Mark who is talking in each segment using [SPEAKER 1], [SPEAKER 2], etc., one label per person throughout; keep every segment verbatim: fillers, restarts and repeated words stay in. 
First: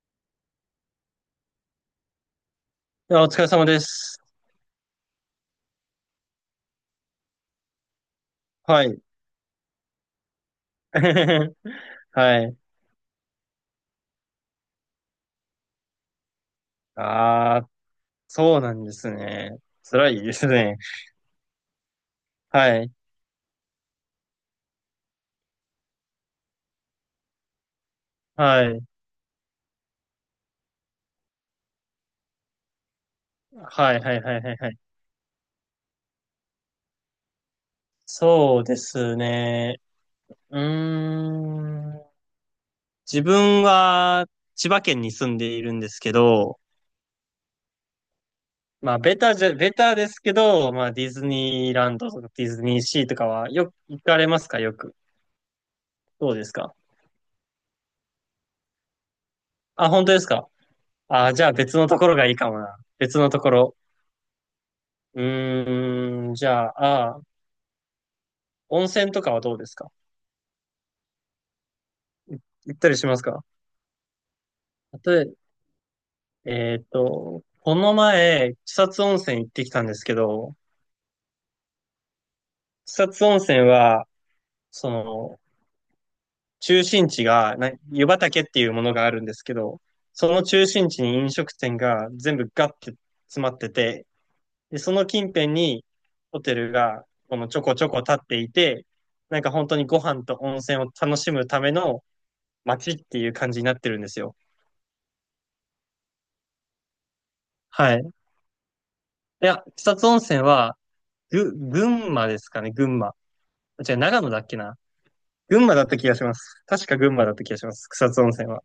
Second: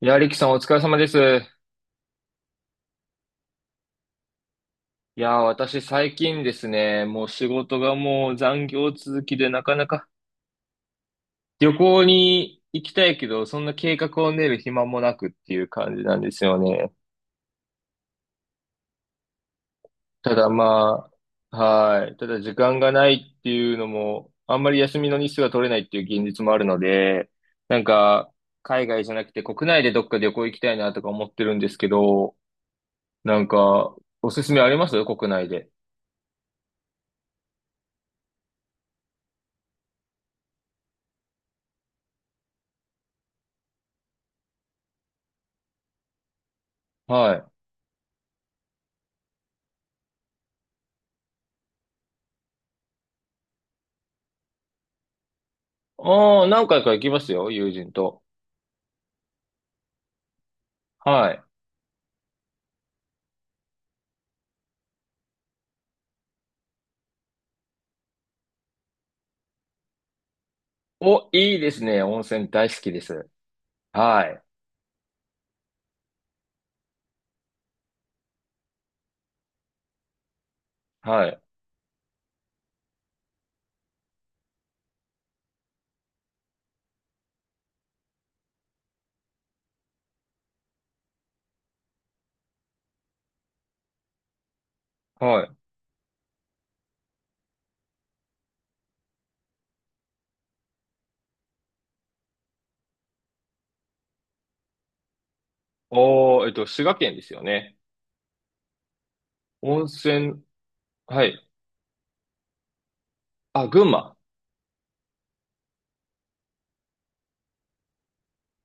[SPEAKER 1] いや、リキさんお疲れ様です。
[SPEAKER 2] いや、お疲れ様です。
[SPEAKER 1] いや、私最近ですね、もう仕事がもう残
[SPEAKER 2] は
[SPEAKER 1] 業
[SPEAKER 2] い。
[SPEAKER 1] 続きでなかなか旅行
[SPEAKER 2] はい。
[SPEAKER 1] に行きたいけど、そんな計画を練る暇もなくっていう感じなんですよね。
[SPEAKER 2] ああ、そうなんですね。辛いで
[SPEAKER 1] た
[SPEAKER 2] す
[SPEAKER 1] だ
[SPEAKER 2] ね。
[SPEAKER 1] まあ、はい。ただ時
[SPEAKER 2] は
[SPEAKER 1] 間が
[SPEAKER 2] い。
[SPEAKER 1] ないっていうのも、あんまり休みの日数が取れないっていう現実もあるので、なんか、
[SPEAKER 2] はい。
[SPEAKER 1] 海外じゃなくて国内でどっか旅行行きたいなとか思ってるんですけど、なん
[SPEAKER 2] は
[SPEAKER 1] か、
[SPEAKER 2] い、はい、
[SPEAKER 1] お
[SPEAKER 2] は
[SPEAKER 1] す
[SPEAKER 2] い、
[SPEAKER 1] す
[SPEAKER 2] はい、
[SPEAKER 1] めあ
[SPEAKER 2] は
[SPEAKER 1] り
[SPEAKER 2] い。
[SPEAKER 1] ます国内で。
[SPEAKER 2] そうですね。うーん。自分は千葉県に住んでいるんですけど、
[SPEAKER 1] はい。
[SPEAKER 2] まあ、ベタじゃ、ベタですけど、まあ、ディズニーランドとかディズニーシーとかはよく行かれますか？よく。どう
[SPEAKER 1] あ
[SPEAKER 2] で
[SPEAKER 1] あ、
[SPEAKER 2] す
[SPEAKER 1] 何
[SPEAKER 2] か？
[SPEAKER 1] 回か行きますよ、友人と。
[SPEAKER 2] あ、本当ですか？
[SPEAKER 1] は
[SPEAKER 2] あ、
[SPEAKER 1] い。
[SPEAKER 2] じゃあ別のところがいいかもな。別のところ。うーん、じゃあ、あー温泉とかはどうですか？
[SPEAKER 1] お、いいですね。温
[SPEAKER 2] い
[SPEAKER 1] 泉大好
[SPEAKER 2] 行った
[SPEAKER 1] き
[SPEAKER 2] り
[SPEAKER 1] で
[SPEAKER 2] します
[SPEAKER 1] す。
[SPEAKER 2] か？
[SPEAKER 1] はい。
[SPEAKER 2] 例え、えーっと、この前、草津温泉行ってきたんですけど、
[SPEAKER 1] はい。
[SPEAKER 2] 草津温泉は、その、中心地が、な、湯畑っていうものがあるんですけど、その中心地に飲食店が全部ガッて詰まってて、で、その近
[SPEAKER 1] は
[SPEAKER 2] 辺
[SPEAKER 1] い。
[SPEAKER 2] にホテルが、このちょこちょこ立っていて、なんか本当にご飯と温泉を楽しむための街っていう感じになってるんですよ。
[SPEAKER 1] おー、えっと、滋賀県ですよね。
[SPEAKER 2] はい。いや、
[SPEAKER 1] 温
[SPEAKER 2] 草津温泉
[SPEAKER 1] 泉、
[SPEAKER 2] は、
[SPEAKER 1] はい。
[SPEAKER 2] ぐ、群馬ですかね、群馬。
[SPEAKER 1] あ、群
[SPEAKER 2] 違う、
[SPEAKER 1] 馬。
[SPEAKER 2] 長野だっけな。群馬だった気がします。確か群馬だった気がします。草津温泉は。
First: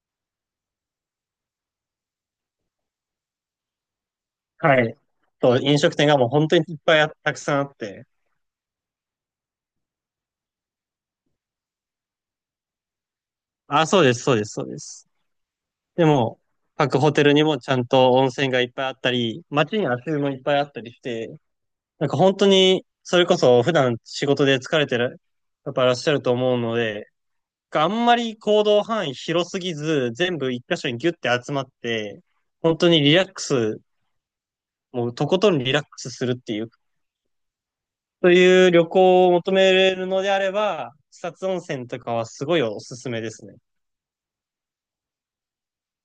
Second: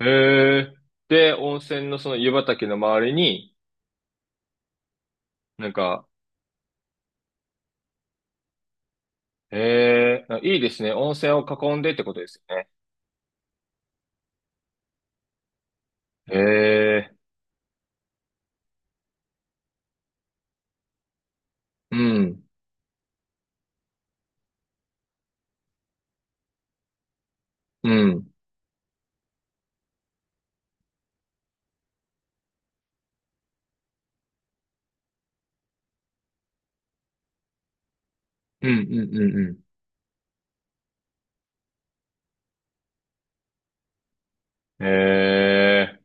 [SPEAKER 1] へえ。で、温泉のその湯畑の周りに、
[SPEAKER 2] はい。と、
[SPEAKER 1] なん
[SPEAKER 2] 飲食
[SPEAKER 1] か、
[SPEAKER 2] 店がもう本当にいっぱいあたくさんあって。
[SPEAKER 1] へえ、いいですね。温泉を囲んでってことですよね。
[SPEAKER 2] あ、そうです、そうです、そうです。で
[SPEAKER 1] へ
[SPEAKER 2] も、各ホ
[SPEAKER 1] え。
[SPEAKER 2] テルにもちゃんと温泉がいっぱいあったり、街に足湯もいっぱいあったりして、
[SPEAKER 1] う
[SPEAKER 2] なんか本
[SPEAKER 1] ん。
[SPEAKER 2] 当に、それこそ普段仕事で疲れてる、やっぱいらっしゃると思うので、あ
[SPEAKER 1] う
[SPEAKER 2] んま
[SPEAKER 1] ん。
[SPEAKER 2] り行動範囲広すぎず、全部一箇所にギュッて集まって、本当にリラックス、もうとことんリラックスするっていう、そう
[SPEAKER 1] う
[SPEAKER 2] いう
[SPEAKER 1] ん、
[SPEAKER 2] 旅
[SPEAKER 1] うん、う
[SPEAKER 2] 行を
[SPEAKER 1] ん、う
[SPEAKER 2] 求
[SPEAKER 1] ん。
[SPEAKER 2] めれるのであれば、草津温泉とかはすごいおすすめですね。
[SPEAKER 1] へえ。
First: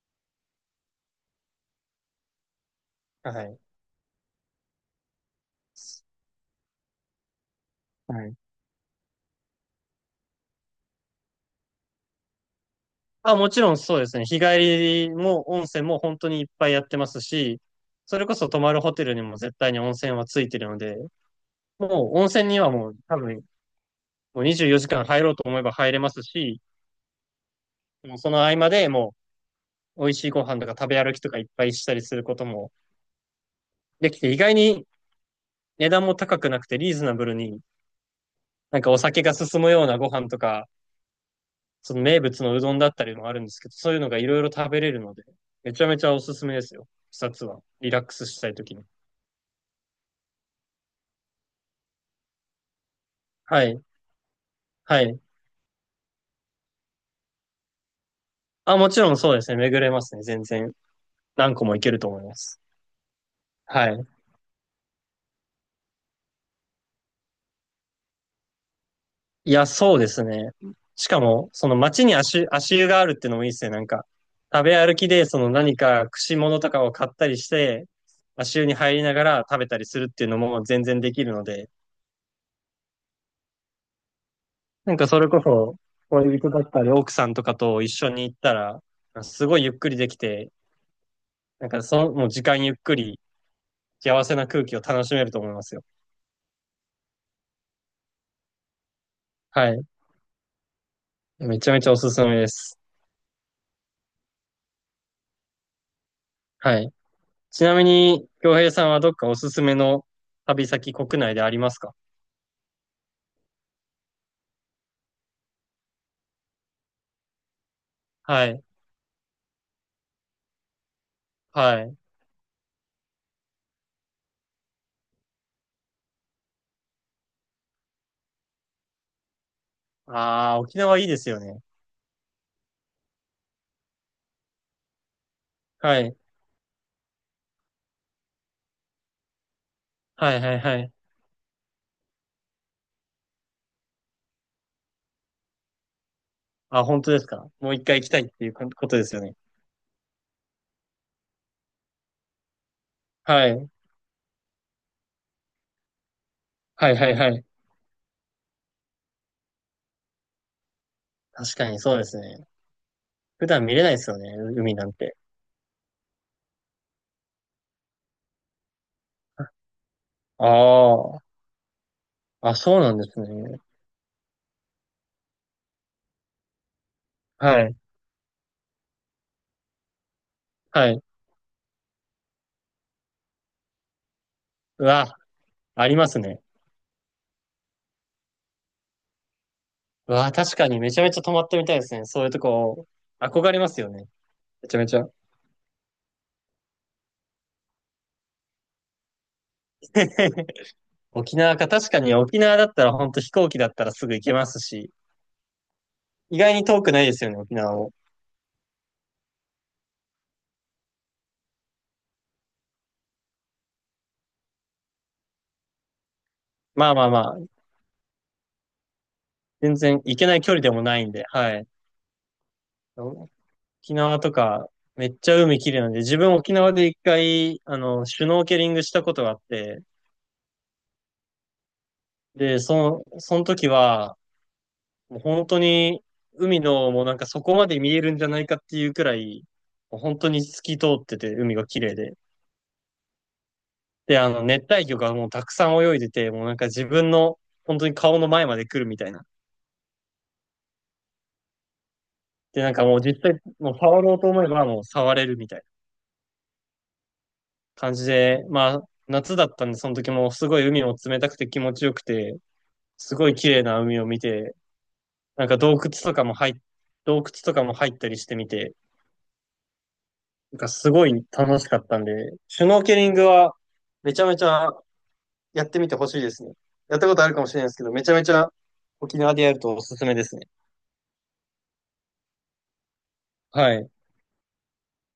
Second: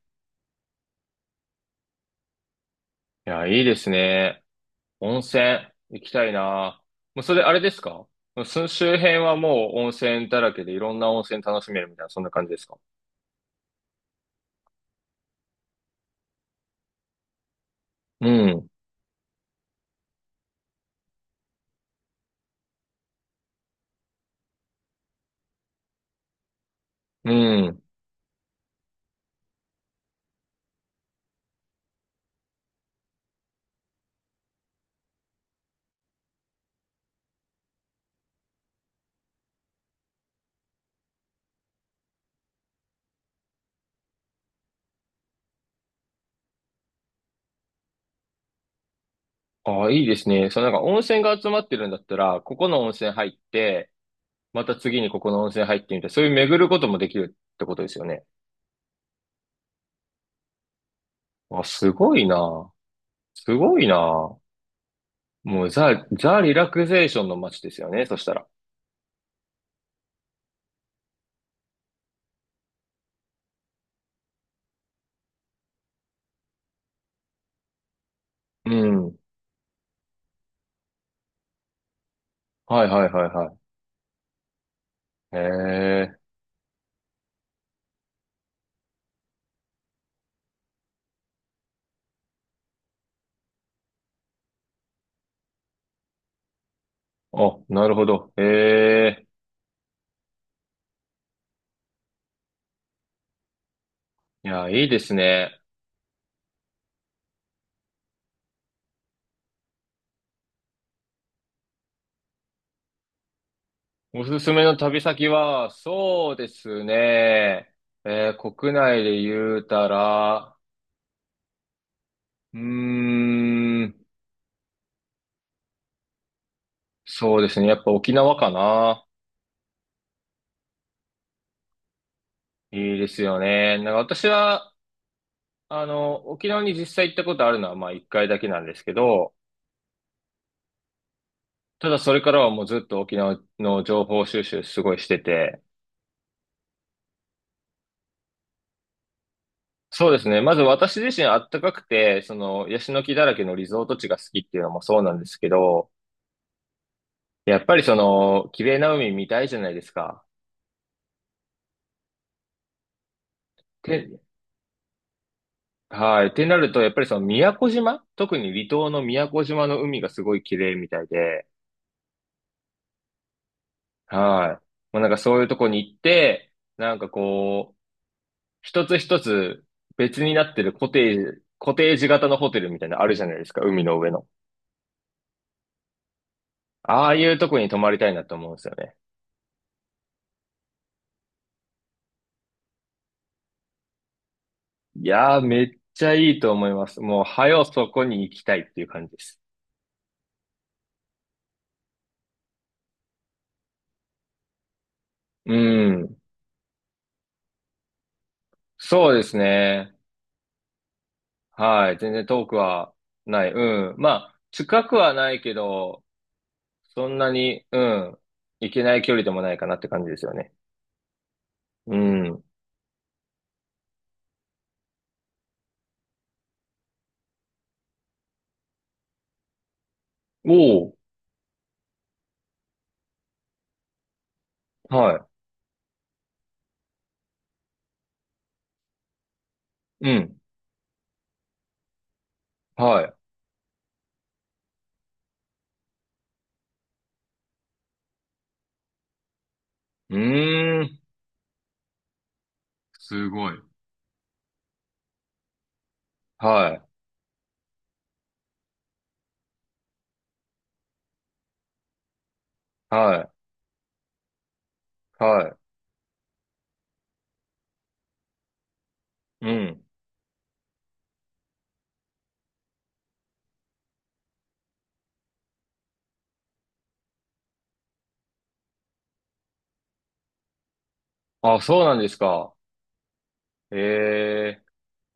[SPEAKER 1] い
[SPEAKER 2] は
[SPEAKER 1] や、
[SPEAKER 2] い。
[SPEAKER 1] いいですね。温泉行きたいな。もうそれあれですか？
[SPEAKER 2] はい。
[SPEAKER 1] その周辺はもう温泉だらけでいろんな温泉楽しめるみたいな、そんな感じですか？
[SPEAKER 2] あ、もちろんそうですね。日帰りも温泉も本当にいっぱいやってますし、それ
[SPEAKER 1] う
[SPEAKER 2] こそ泊
[SPEAKER 1] ん。
[SPEAKER 2] まるホテルにも絶対に温泉はついてるので、もう温泉にはもう多分もうにじゅうよじかん入ろうと思えば入れますし、
[SPEAKER 1] うん。
[SPEAKER 2] もうその合間でもう美味しいご飯とか食べ歩きとかいっぱいしたりすることもできて、意外に値段も高くなくてリーズナブルに、なんかお酒が進むようなご飯とか、その名物のうどんだったりもあるんですけど、そういうのがいろいろ食べれるので、めちゃめちゃおすすめですよ。視察は。リラックスしたいときに。
[SPEAKER 1] ああ、いいですね。そのなんか温泉が集まってるんだったら、ここの温泉入っ
[SPEAKER 2] はい。
[SPEAKER 1] て、また
[SPEAKER 2] は
[SPEAKER 1] 次に
[SPEAKER 2] い。
[SPEAKER 1] ここの温泉入ってみたいな、そういう巡ることもできるってことですよね。
[SPEAKER 2] あ、もちろんそうですね。巡れますね。全然。何
[SPEAKER 1] あ、
[SPEAKER 2] 個もい
[SPEAKER 1] す
[SPEAKER 2] けると
[SPEAKER 1] ご
[SPEAKER 2] 思い
[SPEAKER 1] い
[SPEAKER 2] ます。
[SPEAKER 1] な。すごい
[SPEAKER 2] はい。
[SPEAKER 1] な。もうザ、ザ・リラクゼーションの街ですよね、そしたら。
[SPEAKER 2] いや、そうですね。しかも、その街に足、足湯があるってのもいいですね。なんか、食べ歩きで、その何か串物とかを買ったりして、足湯
[SPEAKER 1] う
[SPEAKER 2] に入りな
[SPEAKER 1] ん。
[SPEAKER 2] がら食べたりするっていうのも全然できるので、
[SPEAKER 1] はいはいはいは
[SPEAKER 2] なんかそれ
[SPEAKER 1] い。へ
[SPEAKER 2] こそ、
[SPEAKER 1] え。
[SPEAKER 2] 恋人だったり奥さんとかと一緒に行ったら、すごいゆっくりできて、なんかその、もう時間ゆっくり、幸せな空気を楽しめると思いますよ。
[SPEAKER 1] あ、なるほど。へえ。
[SPEAKER 2] はい。めちゃめちゃおすすめです。
[SPEAKER 1] いや、いいですね。
[SPEAKER 2] はい。ちなみに、京平さんはどっかおすすめの旅先国内でありますか？
[SPEAKER 1] おすすめの旅先は、そうですね。え
[SPEAKER 2] は
[SPEAKER 1] ー
[SPEAKER 2] い。
[SPEAKER 1] 国内で言うたら、
[SPEAKER 2] はい。
[SPEAKER 1] うーん、そうですね。やっぱ沖縄かな。
[SPEAKER 2] ああ、沖縄いいですよね。
[SPEAKER 1] いいですよね。なんか私は、あ
[SPEAKER 2] はい。
[SPEAKER 1] の、沖縄に実際行ったことあるのは、まあ一回だけなんですけど、
[SPEAKER 2] はいはいはい。
[SPEAKER 1] ただそれからはもうずっと沖縄の情報収集すごいしてて、
[SPEAKER 2] あ、本当ですか。もう一回行きたいっていうこことですよね。
[SPEAKER 1] そうですね。まず私自身あったかくて、その、ヤシの木だらけ
[SPEAKER 2] は
[SPEAKER 1] のリ
[SPEAKER 2] い。
[SPEAKER 1] ゾート地が好きっていうのもそうなんですけど、
[SPEAKER 2] はいはいはい。
[SPEAKER 1] やっぱりその、綺麗な海見たいじゃないですか。
[SPEAKER 2] 確かにそうですね。普段見れないですよ
[SPEAKER 1] て、
[SPEAKER 2] ね、う海なんて。
[SPEAKER 1] はい。ってなると、やっぱりその宮古島、特に離島の宮古島の海がすごい綺麗みたい
[SPEAKER 2] あ
[SPEAKER 1] で、
[SPEAKER 2] あ、あ、そうなんですね。
[SPEAKER 1] はい。もうなんかそういうとこに行って、なんか
[SPEAKER 2] は
[SPEAKER 1] こう、
[SPEAKER 2] い。
[SPEAKER 1] 一つ一つ別になってるコ
[SPEAKER 2] はい。
[SPEAKER 1] テージ、コテージ型のホテルみたいなのあるじゃないですか、海の上の。
[SPEAKER 2] うわ、ありますね。
[SPEAKER 1] ああいうとこに泊まりたいなと思うんですよね。
[SPEAKER 2] うわ、確かにめちゃめちゃ泊まってみたいですね。そういうとこ、憧れますよね。めちゃめち
[SPEAKER 1] い
[SPEAKER 2] ゃ。
[SPEAKER 1] やー、めっちゃいいと思います。もう、はよそこに行きたいっていう感じです。
[SPEAKER 2] 沖縄か、確かに沖縄だったら本当飛行機だったらすぐ行けますし、
[SPEAKER 1] うん。
[SPEAKER 2] 意外に遠くないですよね、沖縄も。
[SPEAKER 1] そうですね。はい。全然遠くはない。うん。まあ、近くはないけど、
[SPEAKER 2] まあま
[SPEAKER 1] そ
[SPEAKER 2] あ
[SPEAKER 1] ん
[SPEAKER 2] ま
[SPEAKER 1] な
[SPEAKER 2] あ
[SPEAKER 1] に、うん。行けない距離でもないかな
[SPEAKER 2] 全
[SPEAKER 1] って
[SPEAKER 2] 然
[SPEAKER 1] 感じ
[SPEAKER 2] 行
[SPEAKER 1] です
[SPEAKER 2] け
[SPEAKER 1] よ
[SPEAKER 2] ない距
[SPEAKER 1] ね。
[SPEAKER 2] 離でもないんで、はい。
[SPEAKER 1] うん。
[SPEAKER 2] 沖縄とか、めっちゃ海綺麗なんで、自分沖縄で一回、あの、シュノーケリングしたことがあって、
[SPEAKER 1] おお。
[SPEAKER 2] で、その、その時は、もう
[SPEAKER 1] は
[SPEAKER 2] 本当に、海の、もうなんかそこまで見えるんじゃないかっていうくらい、もう
[SPEAKER 1] い。う
[SPEAKER 2] 本当
[SPEAKER 1] ん。
[SPEAKER 2] に透き通ってて、海が綺麗で。
[SPEAKER 1] はい。
[SPEAKER 2] で、あの、熱帯魚がもうたくさん泳いでて、もうなんか自分の、本当に顔の前まで来るみたいな。
[SPEAKER 1] うーん。
[SPEAKER 2] で、なんかもう実
[SPEAKER 1] す
[SPEAKER 2] 際、
[SPEAKER 1] ごい。
[SPEAKER 2] もう触ろうと思えばもう触れるみたいな
[SPEAKER 1] はい。
[SPEAKER 2] 感じで、まあ、夏だったんで、その時もすごい海も冷たくて気持ちよくて、すご
[SPEAKER 1] は
[SPEAKER 2] い綺麗な海を見て、
[SPEAKER 1] い。
[SPEAKER 2] なん
[SPEAKER 1] は
[SPEAKER 2] か洞窟とかも入っ、洞窟とかも入ったりしてみて、
[SPEAKER 1] い。うん。
[SPEAKER 2] なんかすごい楽しかったんで、シュノーケリングはめちゃめちゃやってみてほしいですね。やったことあるかもしれないですけど、めちゃめちゃ沖縄でやるとおすすめですね。
[SPEAKER 1] あ、そうなんですか。
[SPEAKER 2] はい。
[SPEAKER 1] ええ。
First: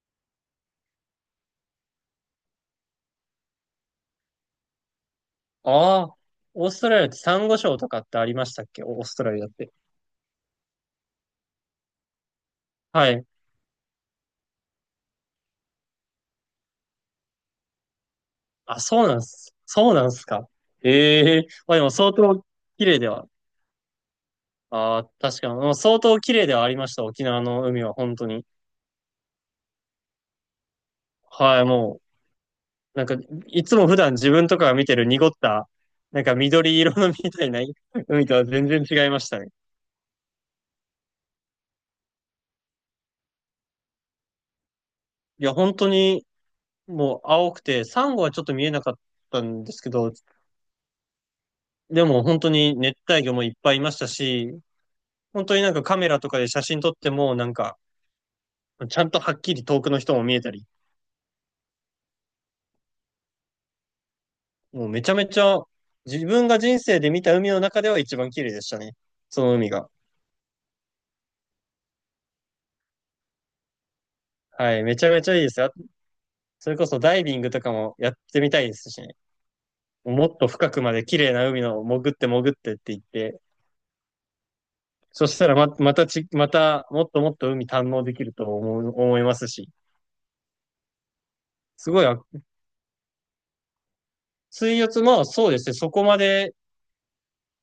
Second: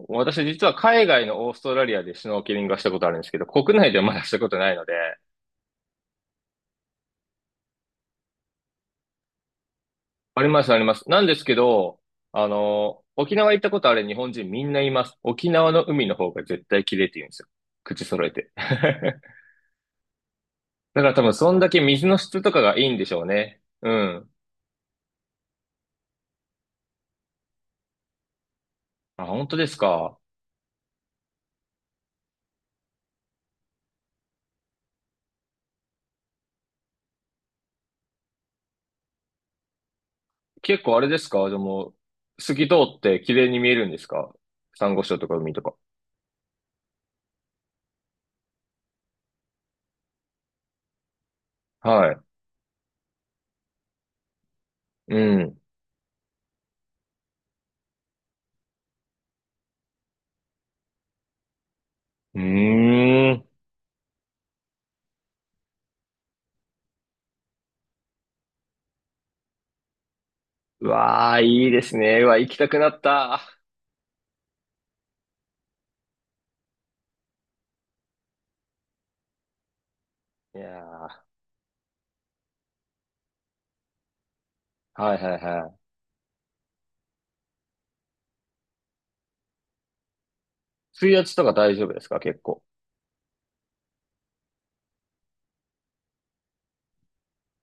[SPEAKER 1] 私実は海外のオーストラリアでシュノーケリングはしたことあるんですけど、国内ではまだしたことないので、
[SPEAKER 2] ああ、オーストラリアってサンゴ礁とかってありましたっけ？オーストラリアって。
[SPEAKER 1] あります、あります。なんですけど、あの、
[SPEAKER 2] はい。
[SPEAKER 1] 沖縄行ったことある日本人みんな言います。沖縄の海の方が絶対綺麗って言うんですよ。口揃えて。
[SPEAKER 2] あ、そうな
[SPEAKER 1] だ
[SPEAKER 2] んす。そうなんすか。
[SPEAKER 1] から多分
[SPEAKER 2] ええ
[SPEAKER 1] そんだ
[SPEAKER 2] まあ
[SPEAKER 1] け
[SPEAKER 2] でも
[SPEAKER 1] 水
[SPEAKER 2] 相
[SPEAKER 1] の質
[SPEAKER 2] 当
[SPEAKER 1] とかがい
[SPEAKER 2] 綺
[SPEAKER 1] いん
[SPEAKER 2] 麗
[SPEAKER 1] で
[SPEAKER 2] で
[SPEAKER 1] しょう
[SPEAKER 2] は、
[SPEAKER 1] ね。うん。
[SPEAKER 2] ああ、確かに、もう相当綺麗ではありました、沖縄の海は、本当に。
[SPEAKER 1] あ、本当ですか。
[SPEAKER 2] はい、もう、なんか、いつも普段自分とかが見てる濁った、なんか緑色のみたいな 海とは全然違いましたね。
[SPEAKER 1] 結構あれですかでも、透き通って綺麗に見えるんですか？珊瑚礁とか
[SPEAKER 2] い
[SPEAKER 1] 海
[SPEAKER 2] や、
[SPEAKER 1] とか。
[SPEAKER 2] 本当に、もう青くて、サンゴはちょっと見えなかったんですけど、で
[SPEAKER 1] はい。
[SPEAKER 2] も本当に熱帯魚もいっぱいいましたし、
[SPEAKER 1] う
[SPEAKER 2] 本当
[SPEAKER 1] ん。
[SPEAKER 2] になんかカメラとかで写真撮っても、なんか、ちゃんとはっきり遠くの人も見えたり、
[SPEAKER 1] うーん。
[SPEAKER 2] もうめちゃめちゃ自分が人生で見た海の中では一番綺麗でしたね。その海が。
[SPEAKER 1] うわあ、いいですね。うわ、行きたくなった。
[SPEAKER 2] はい、めちゃめちゃいいですよ。それこそダイビングとかもやってみたいですしね。もっと
[SPEAKER 1] い
[SPEAKER 2] 深くまで綺
[SPEAKER 1] やー、
[SPEAKER 2] 麗な海の潜って潜ってって言って、
[SPEAKER 1] はい
[SPEAKER 2] そ
[SPEAKER 1] は
[SPEAKER 2] し
[SPEAKER 1] い
[SPEAKER 2] たら
[SPEAKER 1] は
[SPEAKER 2] ま、
[SPEAKER 1] い。
[SPEAKER 2] またち、またもっともっと海堪能できると思う、思いますし。
[SPEAKER 1] 水圧とか大丈
[SPEAKER 2] す
[SPEAKER 1] 夫で
[SPEAKER 2] ごい、
[SPEAKER 1] す
[SPEAKER 2] あ
[SPEAKER 1] か結構。
[SPEAKER 2] 水圧、まあそうですね、そこまで、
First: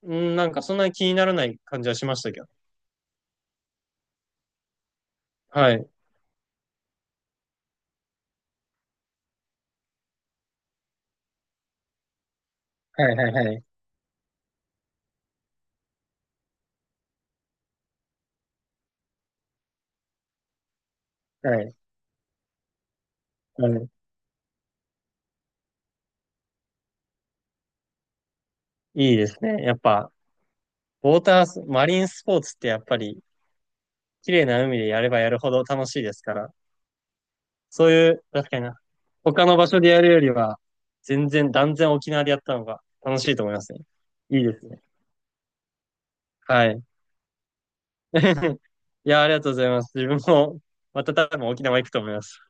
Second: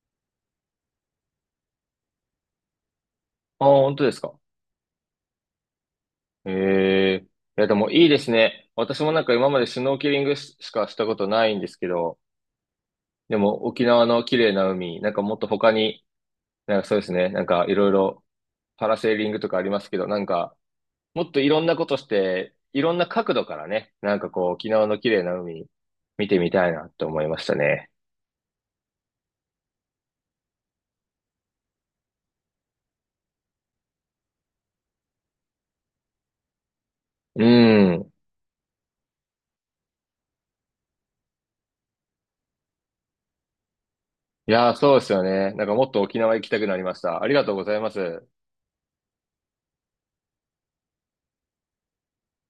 [SPEAKER 2] うん、なんかそんなに気にならない感じはしましたけど。
[SPEAKER 1] ああ、本当ですか。
[SPEAKER 2] はい。
[SPEAKER 1] ええ、いや、でもいいですね。私もなんか今までシュノーケリングししかしたことないんですけど、
[SPEAKER 2] はいはい
[SPEAKER 1] で
[SPEAKER 2] は
[SPEAKER 1] も
[SPEAKER 2] い。
[SPEAKER 1] 沖縄の綺麗な海、なんかもっと他に、なんかそうですね、なんかいろいろパラセーリングとかありますけど、なんかもっといろ
[SPEAKER 2] は
[SPEAKER 1] ん
[SPEAKER 2] い。
[SPEAKER 1] なことして、いろんな角度から
[SPEAKER 2] うん、
[SPEAKER 1] ね、なんかこう沖縄の綺麗な海見てみたいなって思いましたね。
[SPEAKER 2] いいですね。やっぱ、ウォータース、マリンスポーツってやっぱり綺麗な海でやればやるほど楽しいですから、
[SPEAKER 1] う
[SPEAKER 2] そうい
[SPEAKER 1] ん。
[SPEAKER 2] う、確かにな、他の場所でやるよりは、全然、断然沖縄でやったのが楽しいと思いますね。いい
[SPEAKER 1] い
[SPEAKER 2] です
[SPEAKER 1] や、
[SPEAKER 2] ね。
[SPEAKER 1] そうですよね。なんかもっと沖縄行きたく
[SPEAKER 2] は
[SPEAKER 1] なり
[SPEAKER 2] い。
[SPEAKER 1] ました。ありがとうございます。
[SPEAKER 2] いや、ありがとうございます。自分も、また多分沖縄行くと思います。